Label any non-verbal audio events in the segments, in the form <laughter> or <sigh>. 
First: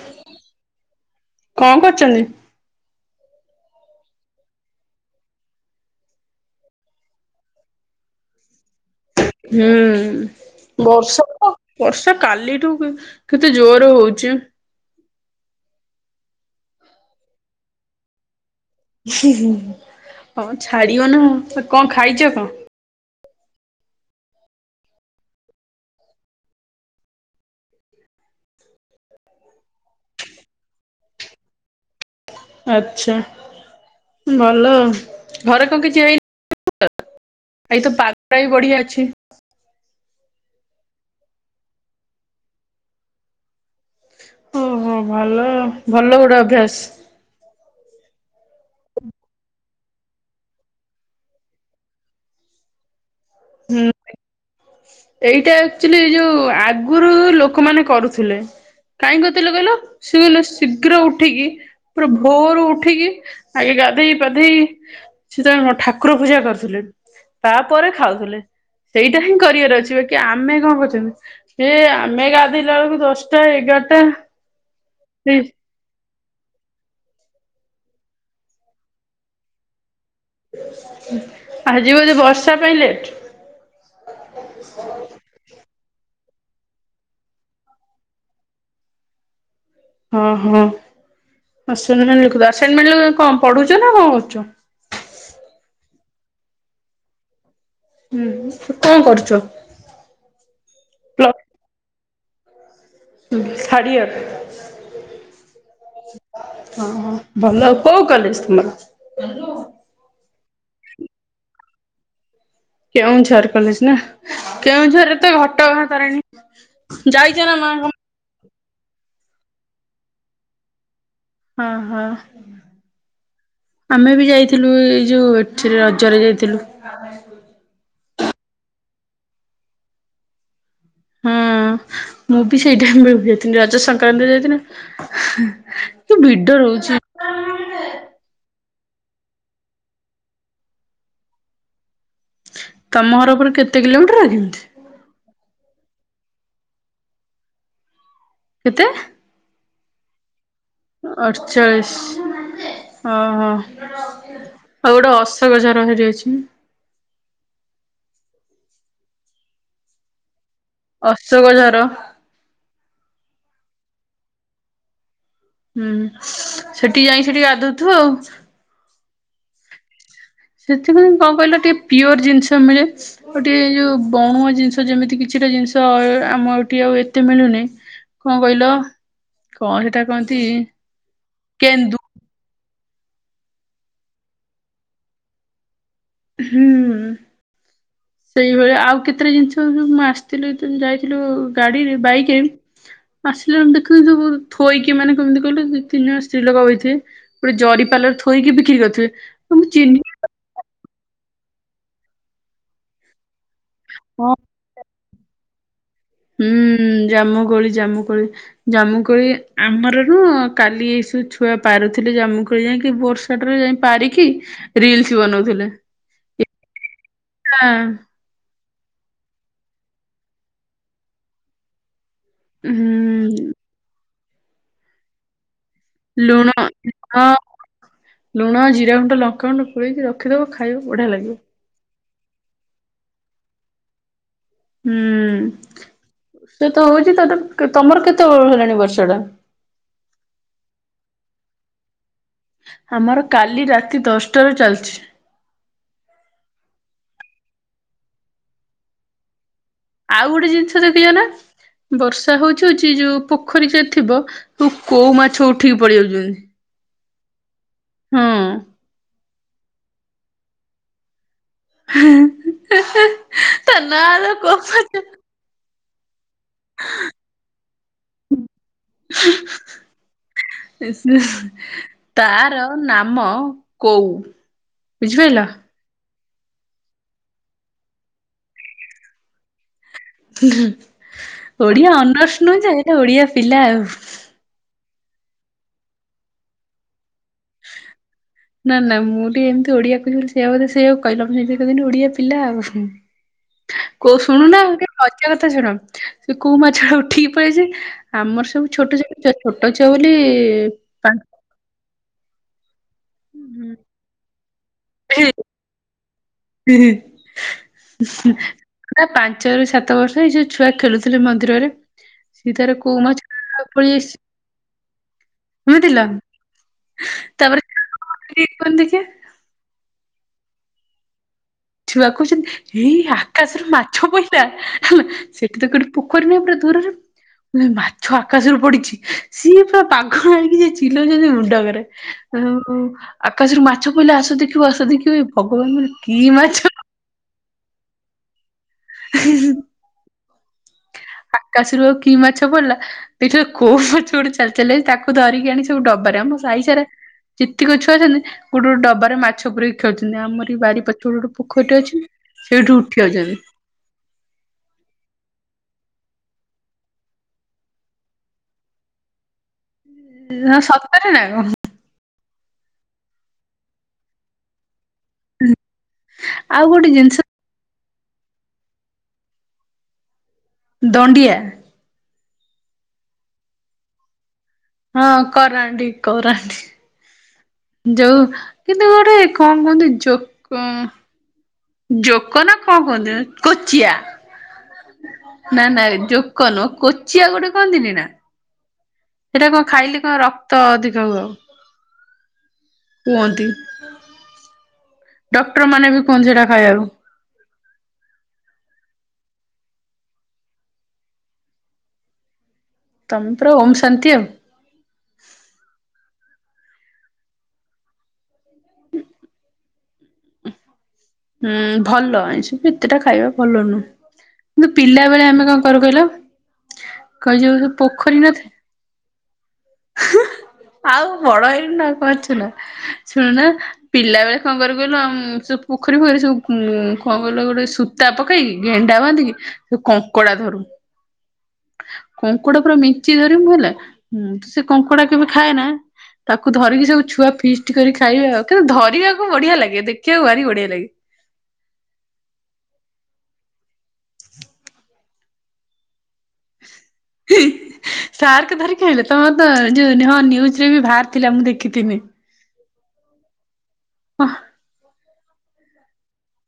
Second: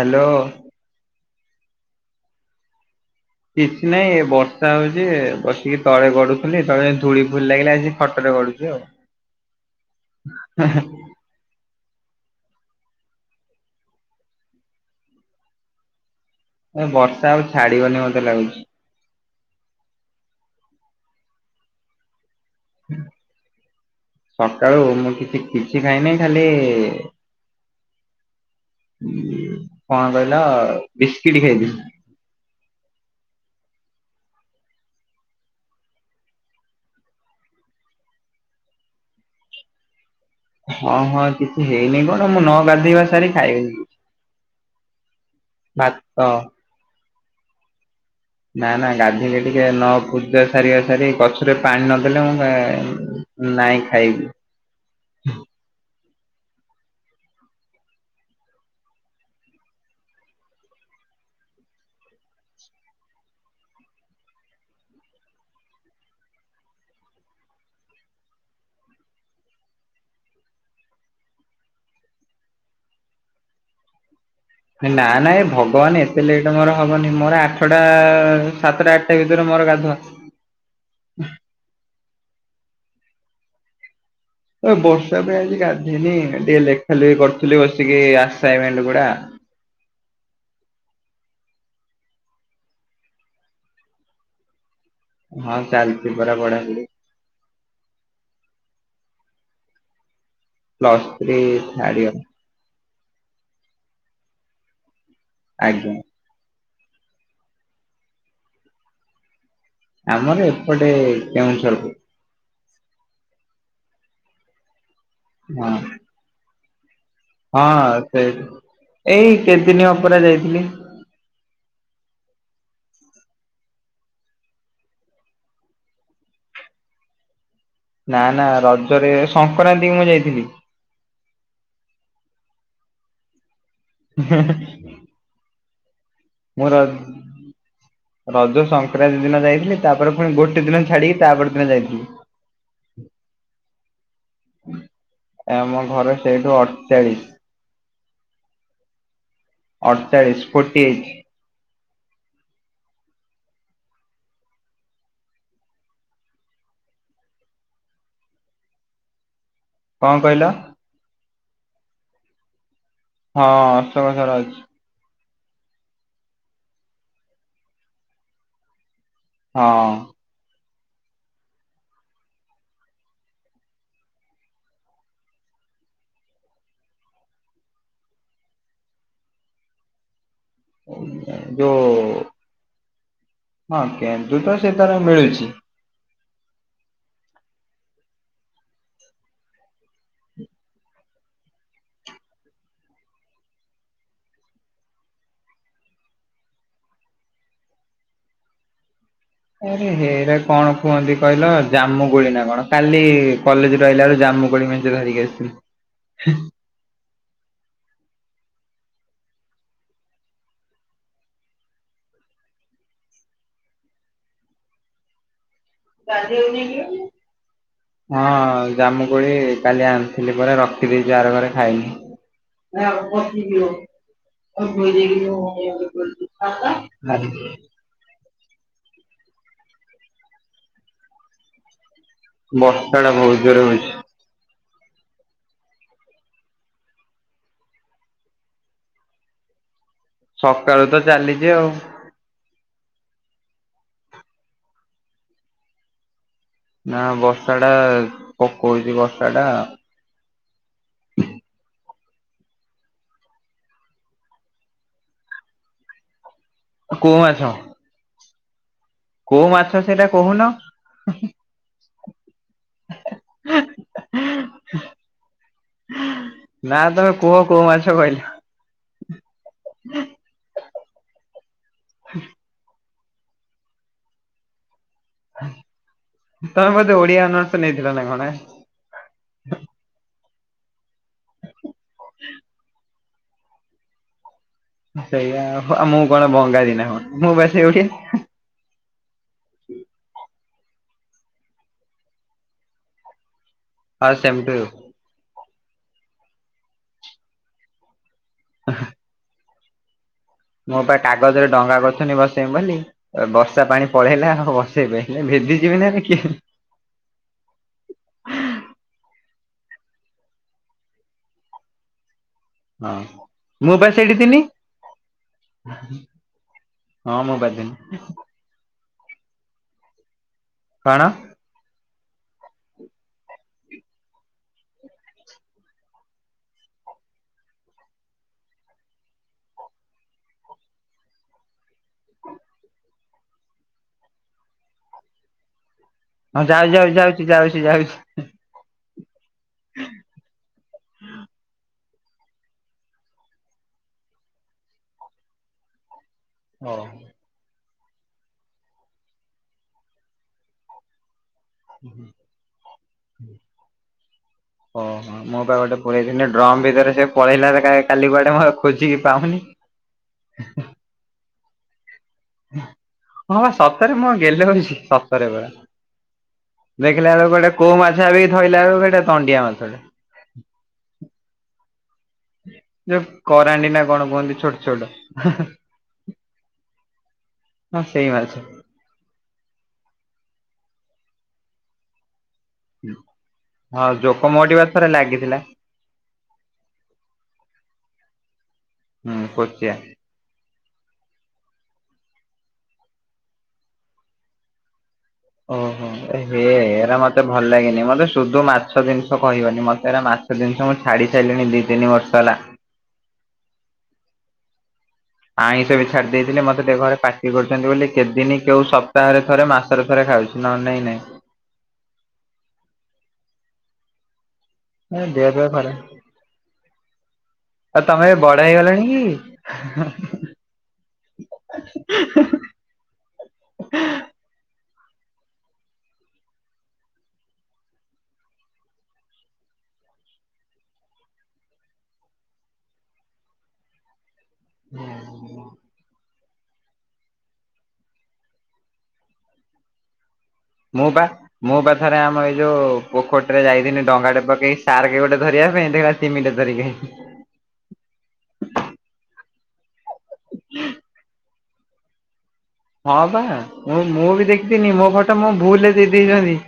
Hello. କଣ କରୁଚନ୍ତି? କିଛି ନାହିଁ ବର୍ଷା ହୋଉଚି। ବସିକି ତଳେ ଗଡୁଥିଲି। ତଳେ ଧୂଳି ଫୁଳି ଲାଗିଲା ଯେ ଖଟରେ ଗଡୁ - ଜିଓ। ହୁଁ ବର୍ଷାତ ବର୍ଷା କାଲିଠୁ କେତେ ଜୋରେ ହୋଉଚି। ଏ ବର୍ଷା ଆଉ ଛାଡ଼ିବନି ମତେ ଲାଗୁଚି। ହଁ ଛାଡିବ ନା ଆଉ। କଣ ଖାଇଚ କଣ? ସକାଳୁ ମୁଁ କିଛି କିଛି ଖାଇନାଇ ଖାଲି କଣ କହିଲ ବିସ୍କିଟି ଖାଇବି ଆଚ୍ଛା ଭଲ ଘରେ କଣ କିଛି ହେଇନି? ଆଜି ତ ପାଗ ଟା ବି ବଢିଆ ଅଛି। ହଁ ହଁ କିଛି ହେଇନି କଣ ମୁଁ ନ ଗାଧେଇବା ସାରି ଖାଇବନିି। ଓହୋ ଭଲ ଭାତ ଭଲ ଗୋଟେ ଅଭ୍ୟାସ। ନା ନା ଗାଧୋଇଲେ ଟିକେ ନ ପୂଜା ସାରିବା ସାରି ଗଛରେ ପାଣି ନଦେଲେ ମୁଁ ନାଇଁ ହୁଁ। ଖାଇବି। ଏଇଟା ଆକ୍ଚଲି ଯୋଉ ଆଗରୁ ଲୋକମାନେ କରୁଥିଲେ। କାଇଁ କରୁଥିଲେ କହିଲ ସେ କହିଲେ ଶୀଘ୍ର ଉଠିକି ପୁରା ଭୋରୁ ଉଠିକି ଆଗେ ଗାଧେଇ ପାଧେଇ ସେତବେଳେ କଁ ଠାକୁର ପୂଜା କରୁଥିଲେ ତାପରେ ଖାଉ ଥିଲେ ସେଇଟା ହିଁ କରିବାର ଅଛି ବାକି ଆମେ କଣ କରୁଛନ୍ତି ଏ ଆମେ ଗାଧୋଇଲା ବେଳକୁ ଦଶଟା ଏଗାରଟା ହେ ନା ନା ଏଇ ଏ ଭ କହନି ଏତେ ଲେଟ୍ ମୋର ହବନି ମୋର ଆଠଟା ସାତଟା ଆଠଟା ଭିତରେ ମୋର ଗାଧୁଆ। ଆଜିି ବୋଧେ ବର୍ଷା ପାଇଁ ଲେଟ୍? ଏ ବର୍ଷା ପାଇଁ ଆଜି ଗାଧେଇନି ଟିକେ ଲେଖା ଲେଖି କରୁଥିଲି ବସିକି ଆସଇନମେଣ୍ଟ ଗୁଡା। ହଁ ହଁ ଆସଇନମେଣ୍ଟ ଲେଖୁଥିଲ ଆସାଇନମେଣ୍ଟ କଣ ପଢୁଛ ନା କଣ କରୁଛ? ହଁ ଚାଲିଛି ପରା ପଢା ପଢି। ହଁ କଣ କରୁଛ? ପ୍ଲସ୍ ପ୍ଲ ଥ୍ରୀ ଥାର୍ଡ ଇଅର। ହଁ ଥାର୍ଡ ଇଅର? ଆଜ୍ଞା। ହଁ ହଁ ଭଲ ଆଉ କୋଉ କଲେଜ ତମର? <inaudible> ଆମର ଏପଟେ କେଉଁଝରକୁ କେଉଁଝର କଲେଜ ନା କେଉଁଝରରେ ତ ଘଟ ହଁ ଗାଁ ତାରେଣୀ ହଁ ସେଇଠି ଏଇ କେତେଦିନ ହବ ପରା ଯାଇଥିଲି। ହଁ ହଁ। ଆମେ ବି ଯାଇଥିଲୁ ଏଇ ଯୋଉ ଏଠିରେ ରଜରେ ଯାଇଥିଲୁ। <inaudible> ନା ନା ରଜରେ ସଂକ୍ରାନ୍ତି କି ମୁଁ ଯାଇଥିଲି। ହଁ ମୁଁ ବି ସେଇ ଟାଇମରେ ଯାଇଥିଲି ରଜ ସଂକ୍ରାନ୍ତି ଯାଇଥିଲି। କି ଭିଡ ମୋର ରହୁଛି ରଜ ସଂକ୍ରାନ୍ତି ଦିନ ଯାଇଥିଲି ତାପରେ ପୁଣି ଗୋଟେ ଦିନ ଛାଡିକି ତାପରେ ଦିନ ଯାଇଥିଲି। ତମ ଘର ଉପରେ କେତେ କିଲୋମିଟର କି? ଆମ ଘର ସେଇଠୁ ଅଠଚାଳିଶ। କେତେ? ଅଠଚାଳିଶ ଫୋର୍ଟି ଏଇଟ। ଅଠଚାଳିଶ ଓହୋ। ଆଉ ଗୋଟେ ଅଶୋକଝର ସେଠି ଅଛି। କଣ କହିଲ? ଅଶୋକ ଝର। ହଁ ଅଶୋକ ଝର ଅଛି। ହୁଁ ସେଠି ଯାଇ ସେଠି ଗାଧଉଥିବୁ ଆଉ। ହଁ। ସେଥିପାଇଁ କଣ କହିଲ ଟିକେ ପିଓର ଜିନିଷ ମିଳେ। ଗୋଟିଏ ଏଯୋଉଁ ବଣୁଆ ଜିନିଷ ଯେମିତି କିଛିଟା ଜିନିଷ ଆମ ଏଠି ଆଉ ଏତେ ମିଳୁନି। କଣ କହିଲ କଣ ସେଟା କହନ୍ତି? ଏ କେନ୍ଦୁ ଯୋଉଁ ହଁ କେନ୍ଦୁ ତ ସେଠାର ମିଳିଛି। ହୁଁ। ସେଇଭଳିଆ ଆଉ କେତେଟା ଜିନିଷ ମୁଁ ଆସିଥିଲି ତ ଯାଇଥିଲୁ ଗାଡିରେ ବାଇକ୍ ଆସିଲା ଦେଖିଲୁ ଥୋଇକି ମାନେ କେମିତି କହିଲୁ ଦି ତିନି ଜଣ ସ୍ତ୍ରୀ ଲୋକ ବସିଥିବେ। ଗୋଟେ ଜରି ପାଲରେ ଥୋଇକି ବିକ୍ରି କରୁଥିବେ। ଆରେ ହେରା କଣ କୁହନ୍ତି କହିଲ ଜାମୁ କୁଳି ନାଁ କଣ କାଲି କଲେଜ୍ ରୁ ଆଇଲା ବେଳେ ହଁ ଜାମୁ କୁଳି ମନ୍ଞ୍ଚେ ଧରିକି ଆସିଥିଲି। ହୁଁ ଜାମୁ କୋଳି ଳି ଜାମୁ କୋଳି। ଜାମୁକୁଳି ଆମର ନୁ କାଲି ଏ ଛୁଆ ପାରୁଥିଲେ ଜାମୁକୁଳି ଯାଇକି ବର୍ଷ ସେଠାରେ ଯାଇ ପାରିକି ରିଲସ୍ ବନଉଥିଲେ। ଗାଧେବୁ ନିକି କି? ଏଟା ହଁ ଜାମୁ କୋଳି କାଲି ଆଣିଥିଲି ପରା ରଖିଦେଇଛି ଆର ଘରେ ଖାଇନି। ହୁଁ <inaudible> ଲୁଣ ହ ଲୁଣ ଜିରା ଗୁଣ୍ଡ ଲଙ୍କା ଗୁଣ୍ଡ ଗୋଳେଇକି ରଖି ଦବ ବଢ଼ିଆ ଲାଗିବ। ବର୍ଷା ଟା ବହୁତ୍ ଜୋରେ ହୋଉଛି। ହୁଁ ସେ ତ ହୋଉଛି ତ ତମର କେତଳୁ ହେଲାଣି ବର୍ଷା ଟା? ସକାଳୁ ତ ଚାଲିଛି ଆଉ। ଆମର କାଲି ରାତି ଦଶଟାରୁ ଚାଲଛି। ନା ବର୍ଷା ଟା ପକଉଛି ବର୍ଷା ଟା ଆଉ ଗୋଟେ ଜିନିଷ ଦେଖିଚ ନାଁ? ବର୍ଷା ହୋଉଛି ହୋଉଛି ଯୋଉଁ ପୋଖରୀ ଯୋଉଁ ଥିବ ତ କୋଉ ମାଛ ଉଠିକି ପଳେଇଆଉଛନ୍ତି। କୋଉ ମାଛ। ହଁ। କୋଉ ମାଛ ସେଇଟା କହୁନ? ତା ନା ହେଲା କୋଉ ମାଛ। ନା ତମେ କୁହ କୋଉ ମାଛ କହିଲ। <inaudible> ତାର ନାମ କୋଉ। ବୁଜିପାଇଲ? ତମେ ବୋଧେ ଓଡିଆ ଅନର୍ସ ନେଇଥିଲା ନା କଣ? ଓଡିଆ ଅନର୍ସ ନୁହେଁ ଯେ ଓଡିଆ ପିଲା ଆଉ। ସେୟା ଆଉ ମୁଁ କଣ ବଙ୍ଗାଳି ନା କଣ ମୁଁ ପା ସେଇ ଓଡ଼ିଆ। ନା ନା ମୁଁ ଟିକେ ଏମିତି ଓଡିଆ କହୁଛି ବୋଲି ସେୟ ବୋଧେ ସେୟା କହିଲ ସେମତି କହି ଓଡିଆ ପିଲା ଆଉ। ଆଉ କୋଉ ଶୁଣୁ ସେମିତି ନା ମଜା କଥା ଶୁଣ ସେ କୋଉ ମାଛ ଉଠିକି ପଳି ଆସିବେ। ଆମର ସବୁ ଛୋଟ ଛୋଟ ଛୁଆ ଛୋଟ ଛୁଆ ବୋଲି ମୁଁ ପା କାଗଜରେ ଡଙ୍ଗା କରୁଥୁନି ବସେଇମି ବୋଲି ବର୍ଷା ପାଣି ପଳେଇଲା ଆଉ ବସେଇଲିନି ଭିଦି ଯିବିନି ମାନେ କଲେ। ହିଁ ହିଁ। ପୁରା ପାଞ୍ଚରୁ ସାତ ବର୍ଷ ଏଇ ଯୋଉ ଛୁଆ ଖେଳୁଥିଲେ ମନ୍ଦିରରେ। ସିଏ ତାର ହଁ, କୋଉ ମାଛ ମୁଁ ପା ପଳେଇ ଆସିଛି ସେଇଠି ଥିଲି। ବୁଝିଲ ହଁ ମ <unintelligible> କିଏ କୁହନି ଦେଖିଆ? କଣ? ଛୁଆ କହୁଛନ୍ତି ହେ ଆକାଶରୁ ମାଛ ପହିଲା। ସେଠି ତ କୋଉଠି ପୋଖରୀ ନାହିଁ ପୁରା ଦୂରରେ। ନାଇଁ ମାଛ ଆକାଶରୁ ପଡିଛି ସିଏ ପୁରା ପାଗଳ ହେଇକି ଯେ ଚିଲଉଛନ୍ତି ମୁଣ୍ଡଖରାପ। ଉ ଆକାଶରୁ ମାଛ ପଇଲା ଆସ ଦେଖିବ, ଆସ ଦେଖିବ ହେ ଭଗବାନ ମାନ ହଁ ଯାଉ ଯାଉ ଯାଉଛି ଯାଉଛି ଯାଉଛି। ହିଁ ହିଁ। ଆକାଶରୁ ଆଉ କି ମାଛ ପଡିଲା? ଦେଖିଲାବେଳକୁ କୋଉ ମାଛ ଗୋଟେ ଚାଲି ଚାଲି ଆଇଛି, ତାକୁ ଧରିକି ଆଣି ସବୁ ଡବାରେ ଆମ ସାାଇ ହଉ। ସାରା ଯେତିକ ଛୁଆ ଅଛନ୍ତି ଗୋଟେ ଗୋଟେ ଡବାରେ ମାଛ ପୁରେଇକି ଖେଳୁଛନ୍ତି। ଆମର ଏଇ ବାରି ପଛପଟେ ଗୋଟେ ପୋଖରୀଟେ ଅଛି ସେଇଠୁ ଉଠିଆଉଛନ୍ତି। ହ ହ। ହଁ ମୁଁ ପା ଗୋଟେ ପୁରେଇଥିଲି ଡ୍ରମ୍ ଭିତରେ। ସେ ପଳେଇଲା କାଲି କୁଆଡେ ମୁଁ ଆଉ ଖୋଜିକି ପାଉନି। ହୁଁ ସତରେ ନା କଣ? ହଁ ବା ସତରେ। ମୁଁ ଗେଲ ହଉଛି? ସତରେ ପରା। ଆଉ ଗୋଟେ ଦେଖିଲା ଜିନିଷ ବେଳକୁ ଗୋଟେ କୋଉ ମାଛ ଭାବିକି ଧଇଲା ବେଳକୁ ହେଇଟା ଦଣ୍ଡିଆ ମାଛଟା। ଦଣ୍ଡିଆ? ଯୋଉ କରାଣ୍ଡି ନା କଣ କୁହନ୍ତି ଛୋଟ ଛୋଟ ହଁ କରାଣ୍ଡି, କରାଣ୍ଡି। ହଁ ସେଇ ଯୋଉ ମାଛ। କିନ୍ତୁ ଗୋଟେ କଣ କୁହନ୍ତି ଜୋକ, ଜୋକ ନା କଣ କୁହନ୍ତି ହଁ କୋଚିଆ। ଜୋକ ମୋଠି ବା ଥରେ ଲାଗିଥିଲା ନା ନା ଏ ଯୋକ ନୁହଁ। କୋଚିଆ ଗୋଟେ କୁହନ୍ତିନି ନା? ହୁଁ ହେଇଟା କଣ କୋଚିଆ। ଖାଇଲେ କଣ ରକ୍ତ ଅଧିକ ହବ। କୁହନ୍ତି। ଡକ୍ଟର ମାନେ ବି କୁହନ୍ତି ସେଟା ଖାଇବାକୁ। ମୋତେ ଭଲ ଲାଗେନି। ମୋତେ ସୁଧୁ ମାଛ ଜିନିଷ କହିବନି। ମୋତେ ହେରା ମାଛ ଜିନିଷ ମୁଁ ଛାଡ଼ି ସାରିଲଣି ଦି ତିନି ବର୍ଷ ହେଲା। ତମେ ପୁରା ଓମ୍ ଶାନ୍ତି ଆଉ। ଆଇଁଷ ବି ଛାଡି ଦେଇଥିଲି ମତେ ଟିକେ ଘରେ ପାଟି କରୁଛନ୍ତି ବୋଲି କେତେଦିନି କେଉ ସପ୍ତାହରେ ଥରେ ମାସ ଥରେ ଥରେ ଖାଉଛି। ନହେଲେ ନାଇଁ ନାଇଁ। ହୁଁ ଭଲ। ଆଉଁଷ ବି ଏତେଟା ଖାଇବା ଭଲ ନୁହଁ। ପିଲା ଏ ବେଳେ ଦେହ ଆମେ ଫେହ କଣ ଖରାପ କରୁ କହିଲ? ତାଙ୍କର ଯୋଉ ଆଉ ତମେ ପୋଖରୀ ନ ବଡ ହେଇଗଲଣି କି? ଥିଲା? ଆଉ ବଡ ହେଇଗଲୁଣୁ ଆଉ କଣ ଅଛୁ ନା? ଶୁଣୁନ, ପିଲାବେଳେ କଣ କରିବୁ କହିଲ ଉଁ ସେ ପୋ ପୋଖରୀ ଫୋଖରୀ ସବୁ ଉଁ କଣ କହିଲ ଗୋଟେ ସୂତା ପକେଇକି, ଗେଣ୍ଡା ବାନ୍ଧିକି କଙ୍କଡ଼ା ଧରୁ। କଙ୍କଡା ପୁରା ମେଞ୍ଚେ ଧରିବୁ ହେଲା। ମୁଁ ସେ କଙ୍କଡା କେବେ ଖାଏନା। ତାକୁ ଧରିକି ସବୁ ଛୁଆ ଫିଷ୍ଟ କରି ଖାଇବେ ଆଉ। କିନ୍ତୁ ଧରିବାକୁ ବଢିଆ ଲାଗେ ଦେଖିବାକୁ ଭାରି ବଢିଆ। ମୋ ଲାଗେ। ବା ମୁଁ ବା ଥରେ ଆମ ଏଇ ଯଉ ପୋଖରୀଟିରେ ଯାଇଥିନି ଡଙ୍ଗାଟେ ପକେଇ ସାର୍କ ଗୋଟେ ଧରିବା ପାଇଁ ଦେଖିଲା ତିମିଟେ ଧ ଧରିକି ଆଇଥି ସାର୍କ ଧରିକି ଆଇଲ। ତମର ତ ଯୋଉ ହଁ ନ୍ୟୁଜରେ ବି ବାହାରି ଥିଲା ମୁଁ ଦେଖିଥିନି। ହଁ ବା ମୁଁ ମୁଁ ବି ହଁ ଦେଖିଥିନି। ମୋ ଫଟୋ ମୁଁ ଭୁଲରେ ଦେଇ ଦେଇଛନ୍ତି।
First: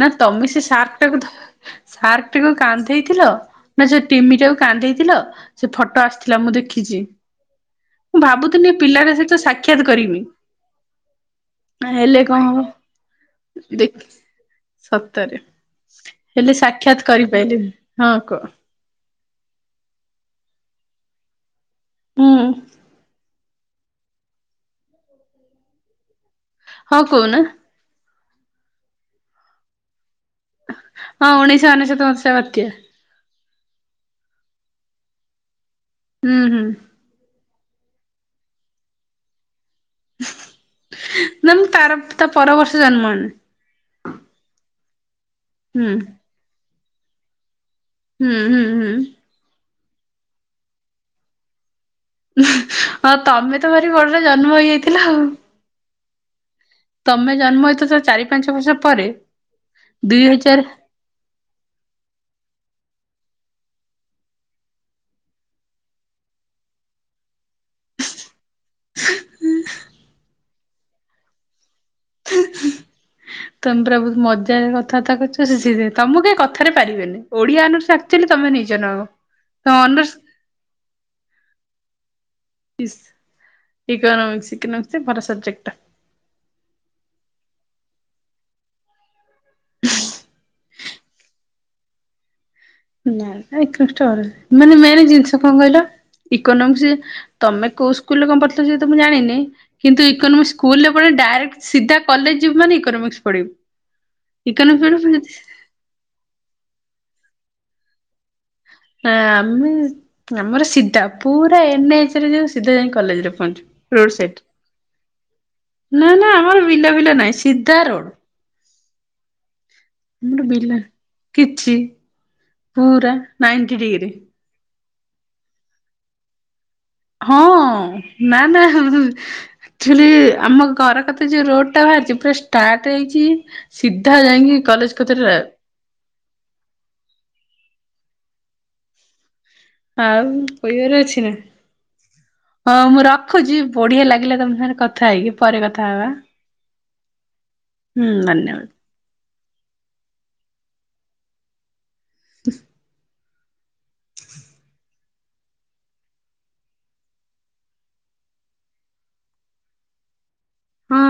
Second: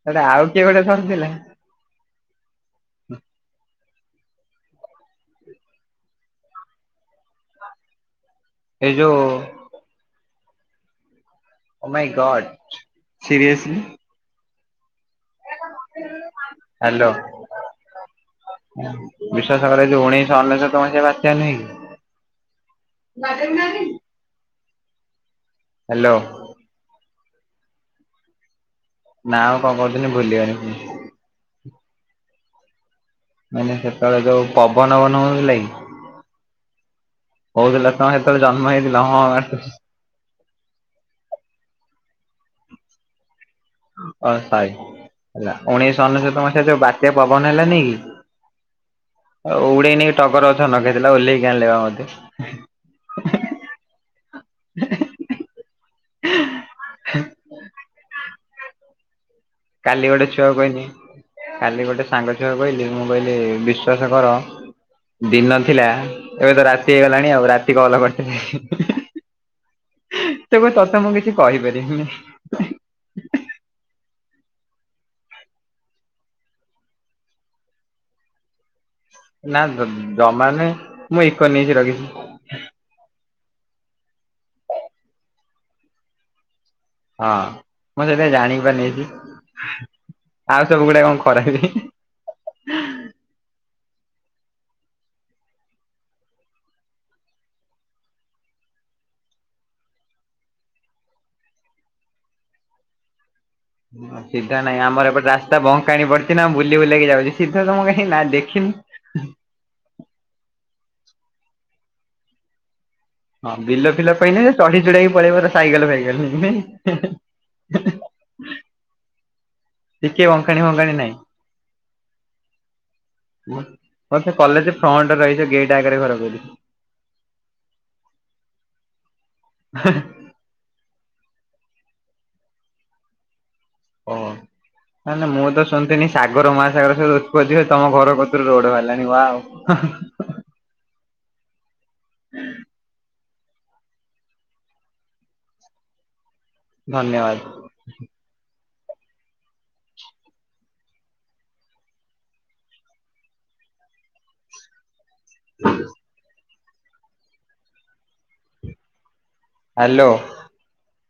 ନା ସେଟା ଆଉ ତମେ ସେ କିଏ ଗୋଟେ ସାର୍କ ଟାକୁ ଧରିଥିଲା ଧ ସାର୍କ ଟାକୁ କାନ୍ଧେଇଥିଲ? ନା ସେ ଟିମି ଟାକୁ କାନ୍ଧେଇଥିଲ ସେ ଫଟୋ ଆସିଥିଲା ମୁଁ ଦେଖିଚି ମୁଁ ଭାବୁ ଥିଲି ଏଇ ଯୋଉ ପିଲାଟା ସହିତ ସାକ୍ଷାତ୍ କରିବି। Oh my god. ସିରିଏସଲି। ଦେଖ୍ ସତରେ। ହେଲେ ସାକ୍ଷାତ୍ କରିପାଇଲିନି- ହଁ କୁହ। ବିଶ୍ଵାସ କର ଯଉ ଉଣେଇଶ ଅନେଶତ ମସିହା ବାତ୍ୟା ନୁହେଁ କି ହୁଁ। <inaudible> ଓ <inaudible> ହାଲୋ। ହଁ କହୁନ। ନା ଆଉ କଣ କହୁଥିଲି ଭୁଲିଗଲି। ପୁଣି। ହଁ ଉଣେଇଶ ଅନେଶତ ମସିହା ବାତ୍ୟା। ମାନେ ସେତେବେଳେ ଯଉ ପବନ ଫବନ ହଉ ନଥିଲା କି ହୁଁ ହୁଁ। ହଉଥିଲା ତମେ ହେତେବେଳେ ଜନ୍ମ ହେଇଥିଲ ହଁ ମାରିଦଉଚ୍। ନା ତାର -ତା ପର ବର୍ଷ ଜନ୍ମ ହେଲି। ଅ- ସରି ହେଲା ହୁଁ ଉଣେଇଶ ଅନେଶତ ମସିହା ଯଉ ବାତ୍ୟା ପବନ ହେଲାନି କି? ହୁଁ ହୁଁ। ହୁଁ। ଆଉ ଉଡେଇ ନେଇକି ଟଗର ଗଛ ନଗେଇଥିଲା ଓହ୍ଲେଇକି ଆଣିଲେ ବା ମତେ। ହଁ ତମେ ତ ଭାରି <unintelligible> ଜନ୍ମ ହେଇଯାଇଥିଲ ଆଉ। ତମେ ଜନ୍ମ ହେଇଥିବ ତ ଚାରି ପାଞ୍ଚ ବର୍ଷ ପରେ କାଲି ଦୁଇ ଗୋଟେ ଛୁଆକୁ ହଜାର କହିଲି କାଲି ଗୋଟେ ସାଙ୍ଗ ଛୁଆକୁ କହିଲି ମୁଁ କହିଲି ବିଶ୍ଵାସ କର ଦିନ ଥିଲା ଏବେ ତ ରାତି ହେଇଗଲାଣି ଆଉ ରାତି କଲ୍ କରି <unintelligible> ସେ କହୁଚି ତତେ ମୁଁ କିଛି କହିପାରିବିନିି। ତମେ ପୁରା ବହୁତ୍ ମଜାରେ କଥାବାର୍ତ୍ତା କରୁଚ ସିଏ ସେଥିପାଇଁ ତମକୁ କେହି କଥାରେ ପାରିବେନି ଓଡିଆ ଅନର୍ସ ଥିଲେ ତମେ ନିଜ <unintelligible> ନା ଜମା ନାଇଁ ମୁଁ ଇକୋନୋମିକ ନେଇକି ରଖିଚି। ଇସ୍ ଇକୋନୋମିକ୍ସ-ଇକୋନୋମିକ୍ସ ଭଲ ସବଜେକ୍ଟ୍ ଟା। ହଁ ମୁଁ ସେଥିପାଇଁ ଜାଣି ପାରିନି ଆଉ ସବୁ ଗୁଡା କଣ ଖରାପ୍ କି? <unintelligible> ମାନେ ମେନ୍ ଜିନିଷ କଣ କହିଲ ଇକୋନୋମିକ୍ସ ତମେ କଉ ସ୍କୁଲରେ କଣ ପଢୁଥିଲ ସେ ତ ମୁଁ ଜାଣିନି କିନ୍ତୁ ଇକୋନୋମିକ୍ସ ସ୍କୁଲ୍ ରେ ପଢି ଡାଇରେକ୍ଟ୍ ସିଧା କଲେଜ୍ ଯିବୁ ମାନେ ଇକୋନୋମିକ୍ସ୍ ପଢିବୁ। ସିଧା ନାହିଁ ଆମର ଏପଟ ଇକୋନୋମିକ୍ସ ରାସ୍ତା ବଙ୍କାଣି ପଡିଚି ନା ବୁଲି ବୁଲାକି ଯାଉଚି ସିଧାତ ମୁଁ କାଇଁ ନାଁ ଦେଖିନି। ନା ଆମେ- ଆମର ସିଧା ପୁରା ଏନେ ଏଚ୍ ରେ ଯଉ ସିଧା ଯାଇ ହଁ ବିଲ ଫିଲ ପାଇଁ କଲେଜେରେ। ନୁହେଁ ଚଢି ଚଢିକି ପଳେଇବ ସାଇକେଲ ଫାଇକେଲ ନା ନା ଆମର ବିଲ ନେଇକି। ବିଲ ନାହିଁ ସିଧା ରୋଡ୍। ଟିକେ ଆମର ଅଙ୍କାଣି ବିଲ ଫଙ୍କାଣି ନାଇଁ? କିଛି। ପୁରା। ନାଇଣ୍ଟି ଡିଗ୍ରୀ ମୋ ସେ କଲେଜେ ଫ୍ରଣ୍ଟ୍ ରେ ରହିବି ଗେଟେ ଆଗରେ ଘର କରିବି। ହଁ ନା- ନା ଆକ୍ଚୁଲି ଆମ ଘର ପାଖେରେ ଯଉ ରୋଡ୍ ଟା ବାହାରିଚି ପୁରା ଷ୍ଟାର୍ଟ ହେଇଚି ଓ। ସିଧା ଯାଇକି ନା କଲେଜ୍ କତିରେ <unintelligible> ସାଗର ମହାସାଗର ସବୁ ଉତ୍ପତ୍ତି ହୁଏ ତମ ଘର କତିରୁ ରୋଡ ବାହାରିଲାଣି ୱାଓ। ଆଉ କହିବାର ଅଛି ନା, ହଁ ମୁଁ ର ରଖୁଛି ବଢିଆ ଲାଗିଲା ତମ ସାଙ୍ଗରେ କଥା ହେଇକି, ପରେ କଥା ହବା। ଧନ୍ୟବାଦ। ହୁଁ ଧନ୍ୟବାଦ। ହ ହଜ୍ ହ୍ୟାଲୋ। ହଁ।